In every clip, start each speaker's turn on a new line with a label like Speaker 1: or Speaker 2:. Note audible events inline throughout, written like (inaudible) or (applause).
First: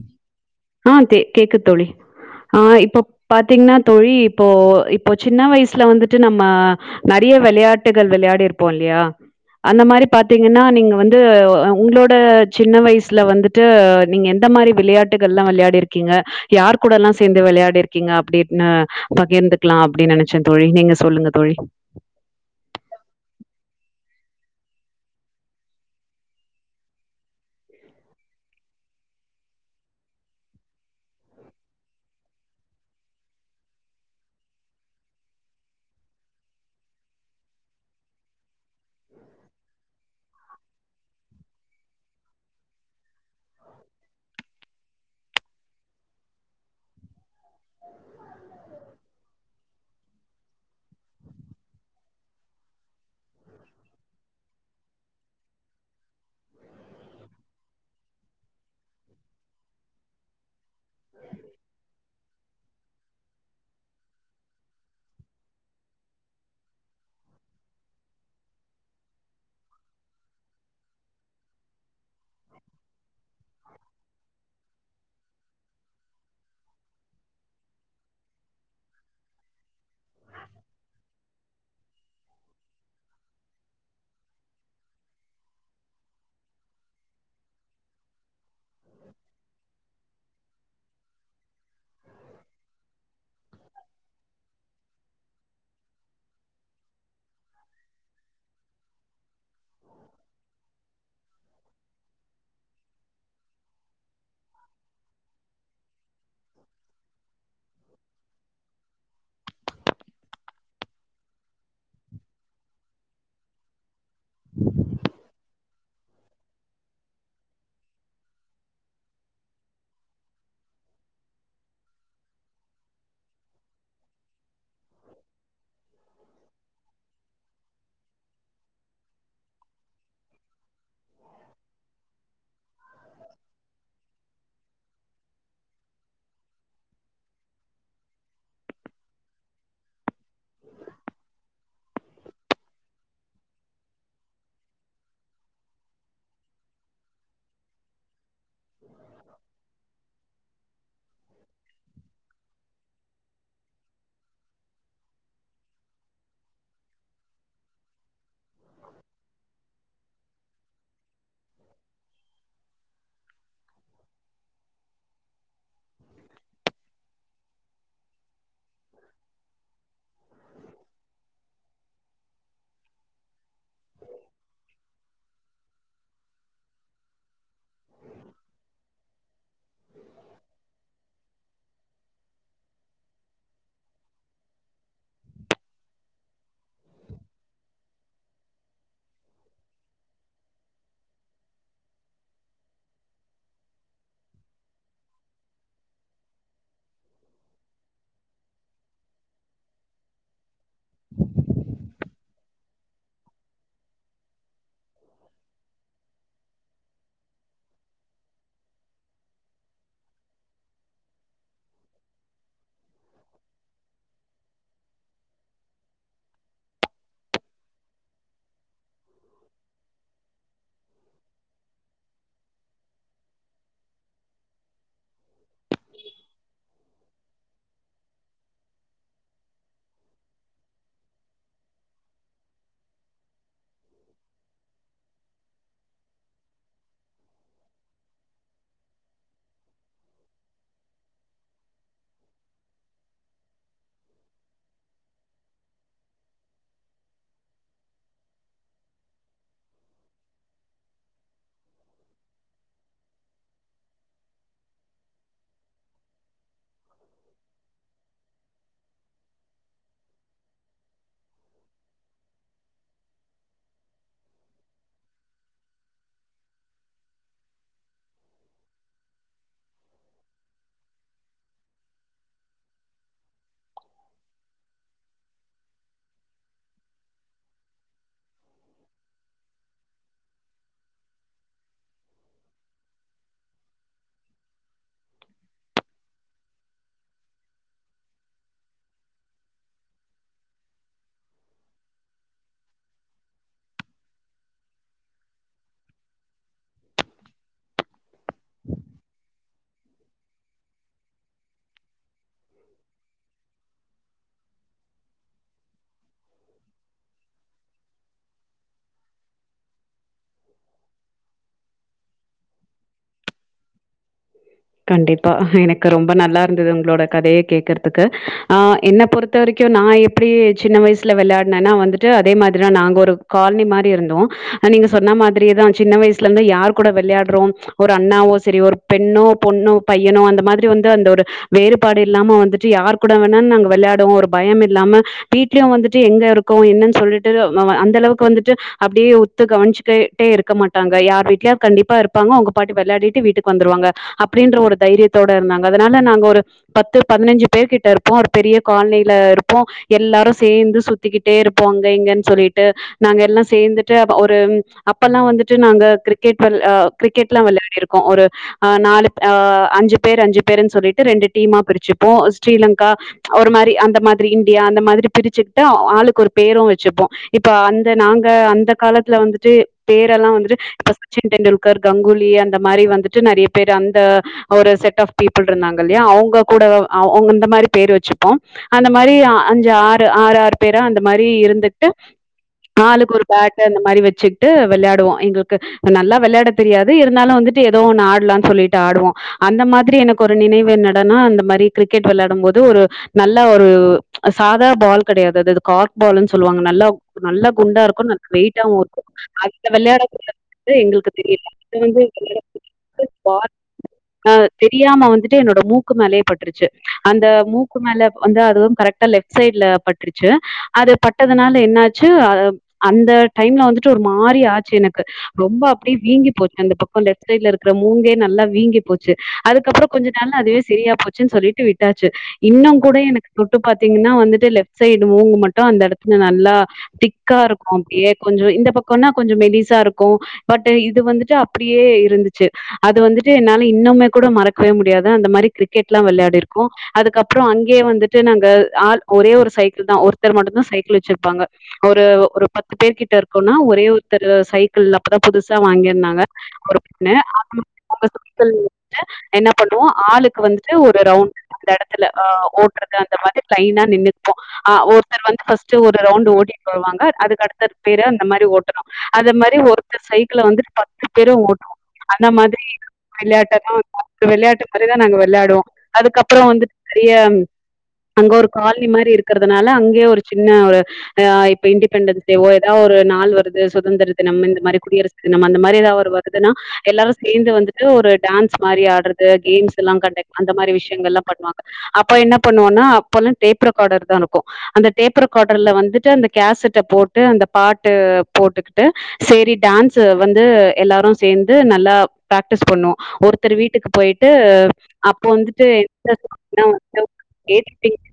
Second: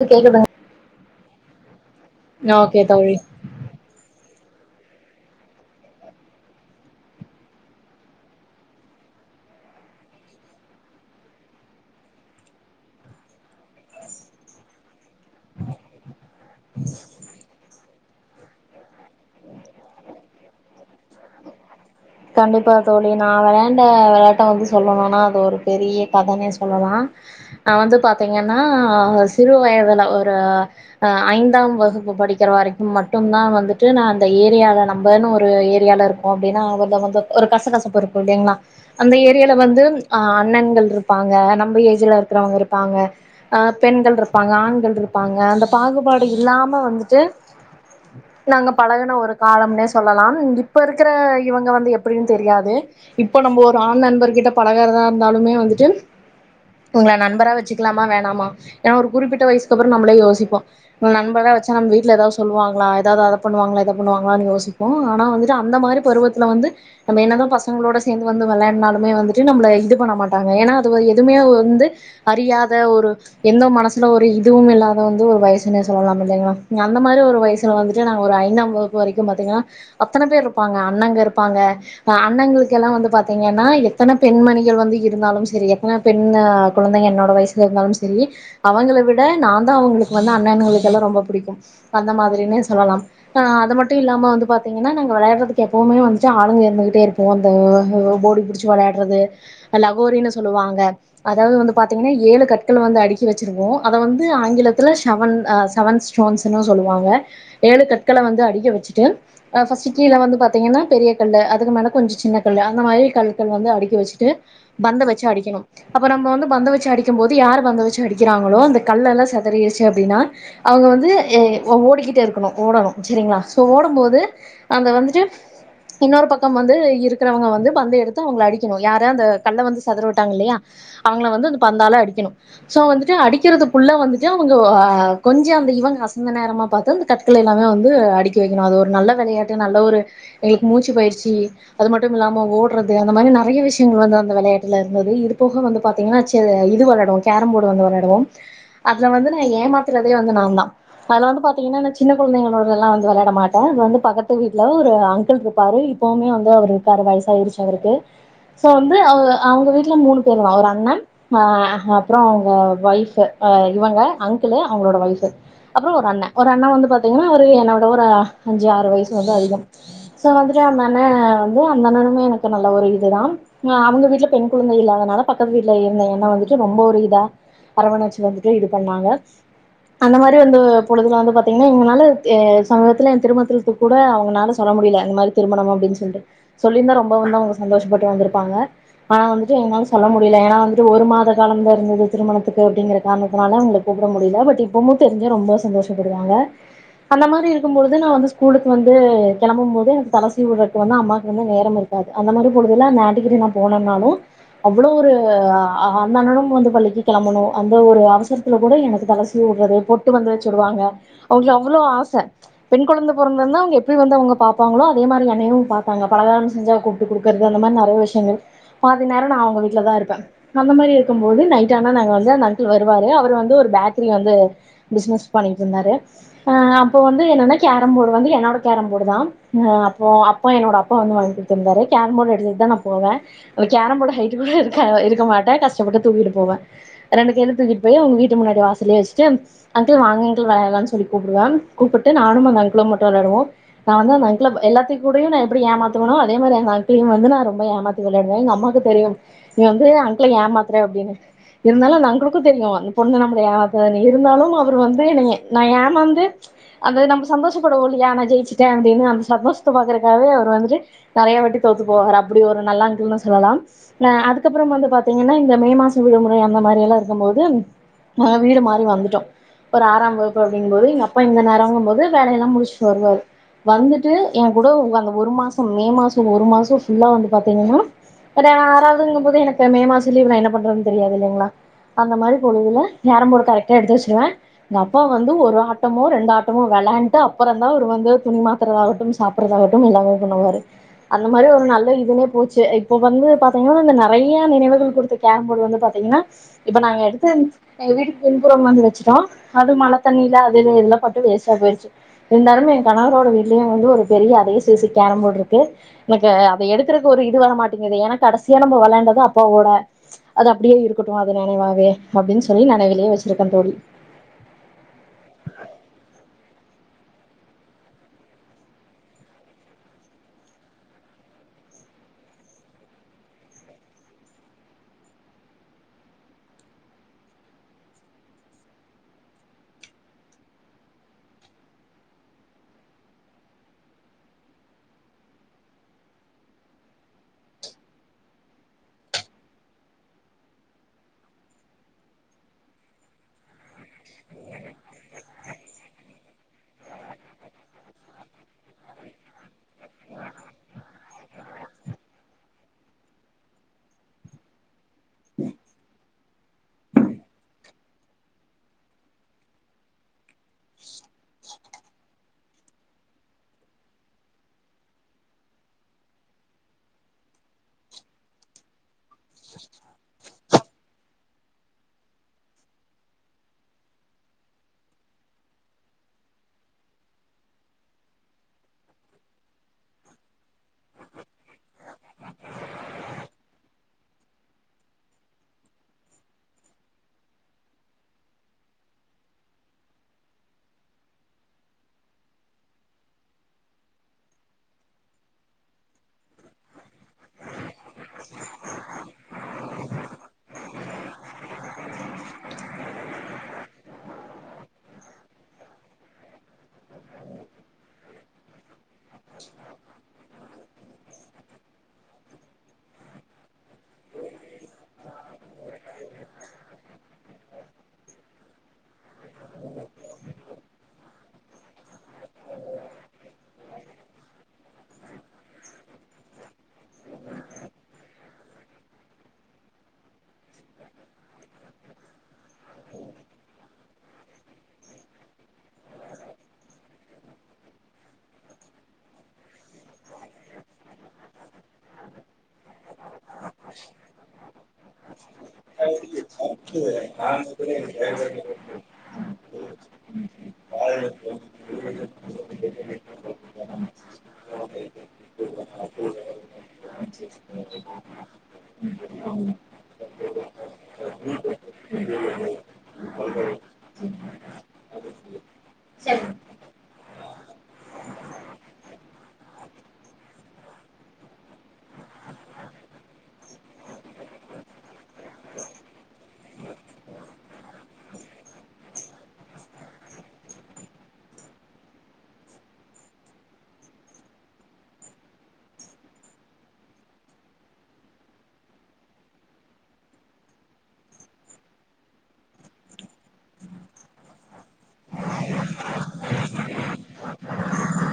Speaker 1: து கேக்குதுங்
Speaker 2: ஆ கேக்குத் தோழி ஆ
Speaker 1: ஓகே
Speaker 2: இப்ப
Speaker 1: தோழி
Speaker 2: பா தீங்கன்னா தோழி இப்போ இப்போ சின்ன வய்சுல வந்துட்டு நம்ம நறிய வெளையாட்டுகள் வெளையாடிருப்போ இல்லியா அந்த மாரி பாத்தீங்கன்னா நீங்க வந்து அ உங்களோட சின்ன வய்சுல வந்துட்டு நீங்க எந் தமாரி விளையாட்டுகள்லா வெளையாடிருக்கீங்க யார் கூடல்லா சேந்து வெளையாடிருக்கீங்க அப்டின்னு பகிர்ந்து குலாம் அப்டின் நெனச்சே தோழி நீங்க சொல்லுங்க தோழி
Speaker 1: கண்டிப்பா தோழி நா வெளாண்ட வெளையாட்ட வந்து சொல்லணுனா அது ஒரு பெரிய கதனே சொல்லலா நா வந்து பாத்தீங்கன்னா சிறு வய்துல ஒரு ஐந்தாம் வகுப்பு படிக்கிற வரைக்கு மட்டும்தா வந்துட்டு நா அந்த ஏரியால நம்பன்னு ஒரு ஏரியால இருக் அப்டின்னா ஒரு வ ஒரு கச கசபு இருக்கு இல்லிங்ளா அந்த ஏரியால வந்து ஆ அண்ணன்கள் இருப்பாங்க நம்ம ஏஜ்ல இருக்கறவங்க இருப்பாங்க ஆ பெண்கள் இருப்பாங்க ஆண்கள் இருப்பாங்க அந்த பாகுபாடு இல்லாம வந்துட்டு நாங்க பழகுன ஒரு காலம்னே சொல்லலா இப்ப இருக்குற இவுங்க வந்து எப்டின் தெரியாது இப்ப நம்ம ஒரு ஆண் நண்பர்கிட்ட பழகறதா இருந்தாலுமே வந்துட்டு உங்கள நண்பரா வெச்சுக்கலாம வேணாமா எனா ஒரு குறிப்பிட்ட வய்சுக்கு அப்பறோ நம்பளே யோசிப்போ இவ்ங் நண்பரா வெச்சா நம் வீட்ல எதாத் சொல்லுவாங்களா எதாது அத பண்ணுவாங்ளா இத பண்ணுவாங்களான் யோசிப்போ ஆனா வந்துட்டு அந்த மாரி பருவத்துல வந்து நம்ம என்னதா பசங்களோட சேந்து வந்து வெளையாட்னாலுமே வந்துட்டு நம்மள இது பண்ண மாட்டாங்க எனா அது ஒரு எதுமே வந்து அறியாத ஒரு எந்த மனசுல ஒரு இதுவு இல்லாத அத வந்து ஒரு வய்சுனே சொல்லலா இல்லிங்களா அந்த மாரி ஒரு வய்சில வந்துவிட்டு நாங்க ஒரு ஐந்தாம் வகுப்பு வரைக்கு பாத்திங்கன்னா அத்தன பேரு இருப்பாங்க அண்ணங்க இருப்பாங்க அண்ணங்களுகெல்லா வந்து பாத்தீங்கன்னா எத்தன பெண்மணிகள் வந்து இருந்தாலு செரி எத்தன பெண் குழந்தைங்க என்னோட வய்சுல இருந்தாலும் செரி அவங்கள விட நாதா அவுங்களுக் வந்து அண்ணனுங்களுக்கு எல்லா ரொம்ப புடிக்கு அந்த மாதிரினே சொல்லலா ஆ அது மட்டு இல்லாம வந்து பாத்தீங்கன்னா நாங்க விளையாட்றதுக்கு எப்பவுமே வந்து ஆளுங்க இருந்துகிட்டே இருப்போ அந்த ஒடி புடிச்சு வெளையாட்றது லகோரினு சொல்லுவாங்க அதாது வந்து பாத்தீங்கன்னா ஏழு கட்கள் வந்து அடுக்கி வெச்சிருவோ அத வந்து ஆங்கிலத்துல செவன் ஆ செவன் ஸ்டோன்ஸ்னு சொல்லுவாங்க ஏழு கட்கள வந்து அடிக்கி வெச்சுட்டு அ ஃபஸ்டு கீழ வந்து பாத்தீங்கன்னா பெரிய கல்லு அதுக்கு மேல கொஞ்சோ சின்ன கல்லு அந்த மாரி கல்கள் வந்து அடிக்கி வெச்சுட்டு பந்த வெச்சு அடிக்கணு அப்ப நம்ம வந்து பந்த வச்சு அடிக்கும்போது யார் பந்த வச்சு அடிக்கிறாங்களோ அந்த கல்லெலா செதறிச்சு அப்டின்னா அவுங்க வந்து எ ஓடிகிட்டே இருக்கணு ஓடணு செரிங்களா சோ ஓடம்போது அங்க வந்துட்டு இன்னொரு பக்கம் வந்து இருக்கிறவங்க வந்து பந்த எடுத்து அவங்கள அடிக்கணு யார அந்த கல்ல வந்து செதர உட்டாங்கலையா அவுங்கள வந்து அந்த பந்தால அடிக்கணு சோ வந்துட்டு அடிக்கிறதுக்குள்ள வந்துட்டு அவங்க அ கொஞ்ச அந்த இவுங்க அசந்த நேரமா பாத்து கற்கள எல்லாமே வந்து அடுக்கி வெக்கணு அது ஒரு நல்ல வெளையாட்டு நல்ல ஒரு எங்களுக்கு மூச்சு பயிற்சி அது மட்டும் இல்லாம ஓட்றது அந்த மாரி நறைய விஷயங்கள் வந்து அந்த வெளையாட்டுல இருந்தது இது போக வந்து பாத்தீங்கன்னா இது வெளையாடுவோ கேரம்போட்டு வந்து வெளையாடுவோ அதுல வந்து நா ஏமாத்துறதே வந்து நாதா அதுல வந்து பாத்தீங்கன்னா எல்லா சின்ன கொழந்தைங்களோடெல்லா வந்து வெளையாட மாட்டோ அது வந்து பக்கத்து வீட்ல ஒரு அங்க் குல் இருப்பாரு இப்பவுமே வந்து அவுரு இருக்காரு வயசாயிருச்சு அவுருக்கு சோ வந்து அவ அவுங்க வீட்ல மூணு போரு ஒரு அண்ண ஆ எஹ் அப்றோ அவ்ங்க வய்ஃப்ஃபு அ இவங்க அங்க்குளு அவுங்களோட வய்ஃப்ஃபு அப்றோ ஒர் அண்ண ஒரு அண்ண வந்து பாத்தீங்னா ஒரு என்னோட ஒர அஞ்சி ஆறு வயசு வந்து அதிகம் சோ வந்துட்டு அந்த அண்ண வந்து அந்த அண்ணனுமே எனக்கு நல்ல ஒரு இதுதாம் ஆ அவுங்க வீட்ல பெண் குழந்தை இல்லாதனால பக்கத்து வீட்ல இருந்த என்ன வந்துட்டு ரொம்ப ஒர் இதா அரவணச்சு வந்துட்டு இது பண்ணாங்க அந்த மாரி வந்து பொழுதுல வந்து பத் தீங்னா இவுங்கனாலத் ஏ சம்ருத்துல எ திருமணத்துல்க்கு கூட அவுங்கனால சொல்ல முடிலே இந்து மாரி திருமணபம் அப்டின் சொல்ட்டு சொல்லிர்ந்தா ரொம்ப வந்து அவங்க சந்தோஷபட்டு வந்துருப்பாங்க ஹா வந்துட்டு எங்களால் சொல்ல முடில ஏனா வந்துட்டு ஒரு மாத காலம்தா இருந்தது திருமணத்துக்கு அப்டிங்கற காரணத்துனால அவ்ங்ளுக் கூப்ட முடில பட் இப்பமு தெரிஞ்ச ரொம்ப சந்தோஷப்படுவாங்க அந்த மாரி இருக்கும் பொழுது நா வந்து ஸ்கூலுக் வந்து கெளம்பும் போது தல சீவுறக் வந்து அம்மாக் வந்து நேரம் இருக்காது அந்த மாரி பொழுதுல ந ஆன்ட்டிகிட்ட நா போனுனாலு அவ்வுளோ ஒரு ஆ ஆஹா அந்த அண்ணனும் வந்து பள்ளிக்கி கெளம்பணு அந்த ஒரு அவசரு ல கூட எனக்கு தல சீவ் உட்றது பொட்டு வந்து வச் உடுவாங்க ஓகே அவ்வுளோ ஆச பெண் கொழந்த பொறந்துர்ந்தா அவுங்க எப்டி வந்து அவுங்க பாப்பாங்களோ அ அதே மாரி என்னையு பாப்பாங்க பலகாரம் செஞ்சா கூப்ட்டு குடுக்கற்து அந்த மாரி நறய விஷ்யங்கள் பாதி நேரோ நா அவ்ங்க வீட்ல தா இருப்ப அந்த மாரி இருக்கும் போது நைட்டானா நாங்க வந்து அந்த அங்கள் வருவாரு அவரு வந்து ஒரு பேத்ரி வந்து பிசினஸ் பண்ணிட்ருந்தாரு ஆ அப்போ வந்து என்னன்னா கேரம் போடு வந்து என்னோட கேரம் போடு தா ஹ அப்போ அப்போ என்னோட அப்பா வந்து வாய் குடுத்துருந்தாரு கேரம் போட் எடுத்துட் தா நா போவே உ கேரம் போடு ஹைட்டு கூட இருக்கா இருக்க மாட்டா கஷ்டப்பட்டு தூக்கிட்டு போவே ரெண்டு கைல தூக்கிட் போயி அவ்ங்க வீட்டு முன்னாடி வாசல்லே வச்ட்டும் அங்குள் வாங்கங்கள் வெளையாலான் சொல்லி கூப்டுவான் கூப்புட்டு நானும் அந் அங்களும் மட்டு வெளாடுவோம் நா வந்து அந்த அங் ளவ் எல்லாத்தி கூடயு நா எப்டி ஏமாத்துவனோ அதே மாரி அந்த அங்களையும் வந்து நா ரொம்ப ஏமாத்தி வெளாடுவே எங் அம்மாக்கு தெரியும் நீ வந்து அங்கிள ஏமாத்துறே அப்டின்னு இருந்தாலு அந்த அங்குளுக்கு தெரியு இந் பொண்ணு நம்பள ஏ ஆத்த னி இருந்தாலும் அவரு வந்து நீய நா ஏமாந்து அது நம்ப சந்தோஷப்படுவோ இல்லியா நா ஜெயிச்சிட்டே அப்டின்னம் சந்தோஷ்த்த பாக்கறக்காகவே அவர் வந்துட்டு நெறையா வாட்டி தோத்து போஹரா அப்டி ஒரு நல்ல அங்குள்னு சொல்லலாம் ல அதுக்கப்பறம் வந்து பாத்தீங்கன்னா இந்த மே மாசு விடுமுறை அந்த மாரி எல்லா இருக்கும்போதுன் நா வீட மாரி வந்துட்டோ பர் ஆறாம் வகுப்பு அப்டிங்கும்போது எங்க அப்பா இந்த நெரங்கும் போது வேலையெல்லா முடிஷ் வருவாரு வந்துட் ட்டு எ கூட உ அந்த ஒரு மாசம் மே மாசோ ஒரு மாசோ ஃபுல்லா வந்து பாத்தீங்கன்னா பட ஆறாவ்துங்கும்போது எனக்கு மே மாச லீவ்ல நா என்ன பண்றன் தெரியாது இல்லைங்களா அந்த மாரி பொழுதுல நேரம் போடு கரக்ட்டா எடுத்து வச்சிருவே நா அப்பா வந்து ஒரு ஆட்டமோ ரெண்டு ஆட்டமோ வெளாண்ட்டு அப்பறந்தா அவர் வந்து துணி மாத் த்துறாகட்டும் சாப்புறதாகட்டும் எல்லாமே பண்ணுவாரு அந்த மாரி ஒரு நல்ல இதுமே போச்சு இப்போ வந்து பாத்தீங்கன்னா அந்த நறையா நெனைவுகள் குடுத்தெக் கேரம் போடு வந்து பாத்தீங்கன்னா இப்ப நாங்க எடுத்துன் எங்க வீட்டுக் பின்புறம் வந்து வச்சிட்டா ஹது மழ தண்ணில அதுல்லு எல்லா பட்டு வேஸ்ட்டா போய்ர்ச்சு இந்தாலும் என் கணவரோட வீட் டு உங்ளு ஒரு பெரிய அதே சைசு கேரம் போட்ருக்கு எனக்கு அத எடுக்கறக் ஒரு இது வரமாட்டேங்கிது ஏனா கடசியா நம்ம வெளாயாண்டது அப்பாவோட அது அப்டியே இருக்கட்டு அது நெனைவாவே அப்டின் சொல்லி நெனைவிலே வச்சிருக்கன் தோழி
Speaker 2: கண்டிப்பா எனக்கு ரொம்ப நல்லார்ந்தது உங்களோட கதைய கேக்கற்த்துக்கு ஆ என்ன பொரு தரிக்யு நா எப்டி சின்ன வய்சுல வெளாட்னான்னா வந்துட்டு அதே மாத்ரிஅ நாங்கொரு கால்னி மாரி இருந்தோ அ நீங்க சொன்ன மாத்ரியேதா சின்ன வய்சுலந்து யார் கூட வெள்யாட்றோ ஒர் அண்ணாவோ சரி ஒர் பெண்ணோ பொண்ணோ பையனோ அந்த மாதிரி வந்து அந்த ஒரு வேறுபாடு இல்லாம வந்துட்டு யார் கூட வேணா நாங்க வெளையாடுவோ ஒரு பயம் இல்லாம வீட்லயு வந்துட்டு எங்க இருக்கோ என்னன்னு சொல்லிட்டு அந்த அளவுக்கு வந்துட்டு அப்டியே உத்து கவனிச்சிக்க டே இருக்க மாட்டாங்க யார் வீட்லயா கண்டிப்பா இருப்பாங்க உங்க பாட்டு வெளையாடிட்டு வீட்டுக் வந்துருவாங்க அப்டின்ற ஒரு தைரியத்தோட இருந்தாங்க அதனால நாங்க ஒரு பத்து பதினஞ்சு பேர் கிட்ட இருப்போ ஒரு பெரிய காலனியில இருப்போ எல்லாரு சேர்ந்து சு த்திக்கிட்டே இருப்போ அங்க இங்கன்னு சொல்லிட்டு நாங்க எல்லா சேந்துட்டு அப்ப ஒரு அப்பெல்லா வந்துட்டு நாங்க கிரிக்கெட் வெல் அ கிரிக்கெட் எல்லா விளையாடிருக்கோ ஒரு அ நாலு அஞ்சு பேர் அஞ்சு பேர்ன்னு சொல்லிட்டு ரெண்டு டீமா பிரிச்சுப்போ ஸ்ரீலங்கா ஒரு மாரி அந்த மாதிரி இந்தியா அந்த மாதிரி பிரிச்சிட்டு ஆளுக்கு ஒரு பேரு வச்சுப்போ இப்ப அந்த நாங்க அந்த காலத்துல வந்துட்டு பேரெல்லா வந்துட்டு இப்ப சச்சின் டெண்டுல் கர் கங்குலி அந்த மாரி வந்துட்டு நெறைய பேர் அந்த ஒரு செட் ஆஃப் பீப்புள் இருந்தாங்க இல்லையா அவுங்க கூட அவுங்க இந்த மாரி பேரு வச்சுப்போ அந்த மாரி அ அஞ்சு ஆறு ஆறு ஆறு பேரா அந்த மாரி இருந்துட்டு ஆளுக்கு ஒரு பேட்டு அந்த மாதிரி வச்சிக்ட்டு வெளையாடுவோ எங்களுக்கு நல்லா வெளையாட தெரியாது இருந்தாலு வந்துட்டு ஏதோ ஒன்னு ஆடலான் சொல்லிட்டு ஆடுவோ அந்த மாரி எனக்கு ஒரு நினைவு என்னடானா அந்த மாரி கிரிக்கெட் விளையாடும் போது ஒரு நல்ல ஒரு சாதா பால் கெடையாது அதுது கா பாலுன்னு சொல்லுவாங்க நல்லா நல்லா குண்டா இருக்கு ந வெயிட்டாவு இருக்கு அதுல விளையாட து எங்களுக்கு தெரியல அது வந்து (inaudible) து பாத் அ தெரியாம வந்துட்டு என்னோட மூக்கு மேலேயே பட்டுருச்சு அந்த மூக்கு மேல வந்து அதுவு கரெக்டா லெஃப் சைட்ல பட்டுருச்சு அது பட்டதுனால என்னாச்சு அ அந்த டைம்ல வந்துட்டு ஒரு மாரி ஆச்சு எனக்கு ரொம்ப அப்டியே வீங்கி போச் அந்த பக்ககோ லேஃப் சைட்ல இருக்கிற மூங்கே நல்லா வீங்கி போச்சு அதுக்கப்புற கொஞ்ச நாள் அதுவே செரியா போச்சுன் சொல்லிட்டு விட்டாச்சு இன்னு கூட எனக்கு தொட்டு பாத்தீங்கன்னா வந்துட்டு லெஃப்ட் சைடு மூங்கு மட்டு அந்த எடத்துல நல்லா திக்கா இருக்கு அப்டியே கொஞ்சோ இந்த பக்கோனா கொஞ்சோ மெலிசா இருக்கு பட்டு இது வந்துட்டு அப்டியே ந்துச்சு அது வந்துட்டு என்னால இன்னுமே கூட மறக்கவே முடியாது அந்த மாரி கிரிக்கெட்லா வெளாடிருக்கோ அதுக்கப்றோ அங்கேயே வந்துட்டு நாங்க ஆள் ஒரே ஒரு சைக்கிள் தா ஒருத்தர் மட்டுதா சைக்கிள் வச்சிருப்பாங்க ஒரு ஒரு பத்து பேர் கிட்ட இருக் கோனா ஒரே ஒருத்தர் சைக்கிள் அப்பதா புதுசா வாங்கிருந்தாங்க ஒரு பொண்ணு
Speaker 1: ஆ
Speaker 2: அவங்க அவங்க
Speaker 1: (inaudible)
Speaker 2: (inaudible) என்ன பண்ணுவோ ஆளுக்கு வந்துட்டு ஒரு ரவுண்டு அந்த எடத்துல அ ஓட்டறது அந்த மாரி லைனா நின்னுப்போ ஆ ஒருத்தர் வந்து ஃபஸ்ட்டு ஒரு ரவுண்டு ஓட்டிகிட்டு வருவாங்க அதுக்கு அடுத்தத் பேரு அந்த மாரி ஓட்டணு அது மாரி ஒரு த்தர் சைக்கிள வந்து பத்து பேரு ஓட்டுவோ அந்த மாரி விளையாட்டா தா இருப்போ விளையாட்டு மாரிதா நாங்க விளையாடுவோ அதுக்கப்பறோ வந்துட்டு நெறைய அங்க ஒரு காலனி மாரி இருக்கிறதுனால அங்கயே ஒரு சின்ன ஒரு ஆ இப்ப இண்டிபெண்டன்ஸ் டேவோ ஏதாவது ஒரு நாள் வருது சுதந்திரத்தினம் இந்த மாரி குடியரசு நம்ம அந்த மாரி ஏதாவது ஒரு வருதுனா எல்லாரு சேந்து வந்துட்டு ஒரு டான்ஸ் மாரி ஆடறது கேம்ஸ்லா கண்டக்ட் அந்த மாரி விஷயங்கள்லா பண்வாங்க அப்ப என்ன பண்ணுவோனா அப்பல்லா டேப் ரெக்கார்டர் தா இருக்கு அந்த டேப்ரெகார்டர்ல வந்துட்டு அந்த கேசட்ட போட்டு அந்த பாட்டு போட்டுக்கிட்டு செரி டான்ஸ்ஸு வந்து எல்லாரு சேந் து நல்லா ப்ராக்டிஸ் பண்வோ ஒருத்தர் வீட்டுக்கு போய்ட்டு அப்ப வந்துட்டு (inaudible) (inaudible)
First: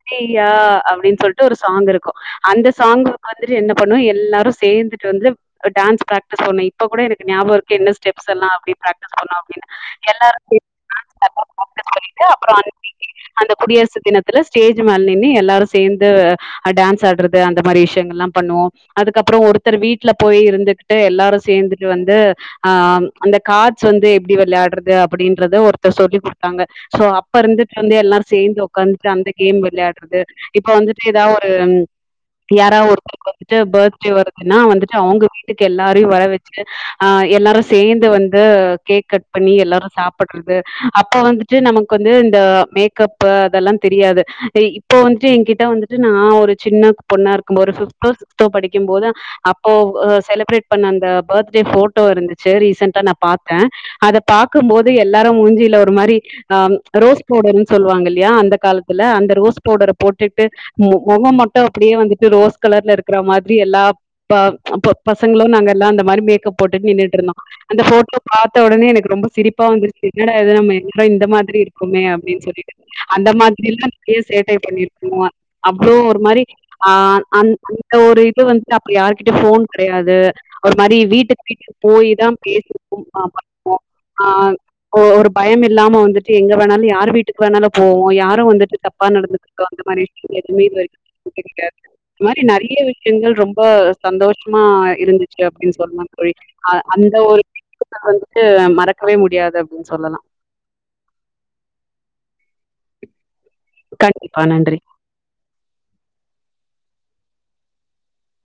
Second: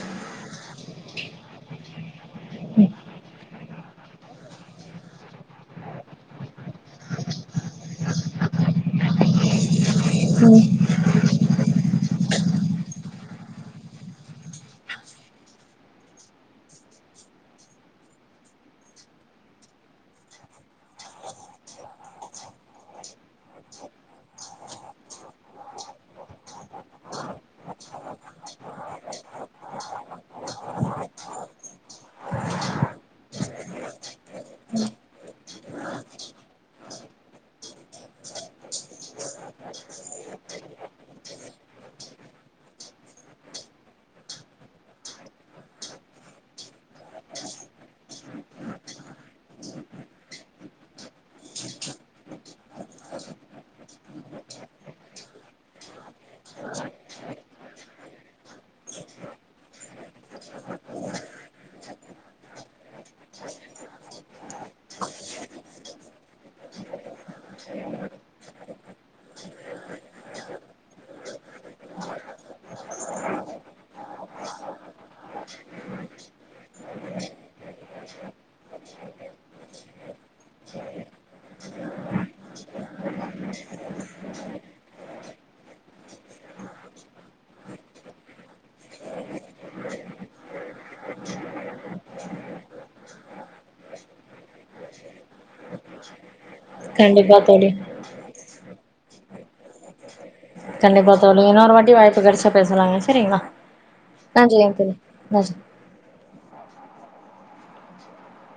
Speaker 2: (unintelligible) அப்டின்னு சொல்லிட்டு ஒரு சாங் இருக்கு அந்த சாங்குக்கு வந்துட்டு என்ன பண்ணுவ எல்லாரு சேந்துட்டு வந்து அ டான்ஸ்ஸு ப்ராக்டிஸ் பண்ணு இப்ப கூட எனக்கு ஞாபருக்கு என்ன ஸ்டெப்ஸ்யெல்லா அப்டி ப்ராக்டிஸ் பண்ணொ அப்டின்னு எல்லாரு போய் டான்ஸ் நல்லா ப்ராக்டீஸ் பண்ணிட்டு அப்றொ அன்னைக்கி அந்த குடியரசு தினத்துல ஸ்டேஜ் மேல நின்னு எல்லாரு சேந்து அ டான்ஸ்ஸு ஆட்றது அந்த மாரி விஷ்யங்கள்லா பண்ணுவோ அதுக்கப்றொ ஒருத்தர் வீட்ல போய் இருந்துகிட்டு எல்லாரு சேந்துட்டு வந்து ஆ அந்த காட்ஸ்ஸு வந்து எப்டி வெளையாடறது அப்டின்றத ஒருத்தர் சொல்லி குடுத்தாங்க சோ அப்ப இருந்துட்டு வந்து எல்லாரு சேந்து ஒக்காந்துட்டு அந்த கேம் வெளையாடுறது இப்ப வந்துட்டு ஏதாவு ஒரு யாரா ஒருத்த ருக்கு வந்துட்டு பர்த்டே வருதுனா வந்துட்டு அவுங்க வீட்டுக்கு எல்லாரையு வர வச்சு ஆ எல்லாரு சேந்து வந்து கேக் கட் பண்ணி எல்லாரு சாப்டறது அப்ப வந்துட்டு நமக்கு வந்து இந்த மே கப்பு அதெல்லா தெரியாது இப்போ வந்துட்டு எங்கிட்ட வந்துட்டு நா ஒரு சின்ன பொண்ணாருக்குபோ ஒரு (unintelligible) தோ படிக்கு போது அப்போ ஒ செலப்ரேட் பண்ண அந்த பர்த்டே போட்டோ இருந்துச்சு ரீசன்டா நா பாத்த அத பாக்குபோது எல்லாரு மூஞ்சில ஒரு மாரி அ ரோஸ் பவுடர்ன்னு சொல்லுவாங்க இல்லயா அந்த காலத்துல அந்த ரோஸ் பவுடர போட்டுட்டு மொ மொக மட்டு அப்டியே வந்துட்டு ரோஸ் கலர்ல இருக்கற மாதிரி எல்லா ப அப்ப பசங்களு நாங்க எல்லா அந்த மாரி மேக்கப் போட்டுட்டு நின்னுட்டுருந்தோ அந்த போட்டோ பாத்த ஒடனே எனக்கு ரொம்ப சிரிப்பா வந்துருச்சு என்னடா இது நம்ம என்னடா இந்த மாதிரி இருக்குமே அப்டின் சொல்லிட்டு அந்த மாரில்லா நெறய சேட்டய பண்ணிருந்தோ அப்பறொ ஒரு மாரி ஆ அந் அந்த ஒரு இது வந்துட்டு அப்ப யாருகிட்யு ஃபோன் கெடையாது ஒரு மாரி வீட்டுக்கு வீட்டுக்கு போய் தா பேசி (inaudible) ஆ ஒ ஒரு பயமில்லாம வந்துட்டு எங்க வேணாலு யார் வீட்டுக்கு வேணாலு போவோ யார் (unintelligible) வந்துட்டு தப்பா நடந்துக்கிட்டோ அந்தமாரி விஷ்யோ எதுமே (inaudible) கெடையாது இது மாரி நெறைய விஷ்யங்கள் ரொம்ப சந்தோஷமா இருந்துச்சு சி அப்டின் சொல்லலா தோழி அ அந்த
Speaker 1: கண்டிப்பா
Speaker 2: ஒரு
Speaker 1: தோழி
Speaker 2: விஷ்யத்த வந்துட்டு மறக்கவே முடியாது அப்டின் சொல்லலா
Speaker 1: கண்டிப்பா தோழி இன்னொரு வாட்டி வாய்ப்பு கெடைச்சா பேசலாங்க சரிங்களா
Speaker 2: கண்டிப்பா நன்றி.
Speaker 1: நன்றியெங் தோழி (unintelligible)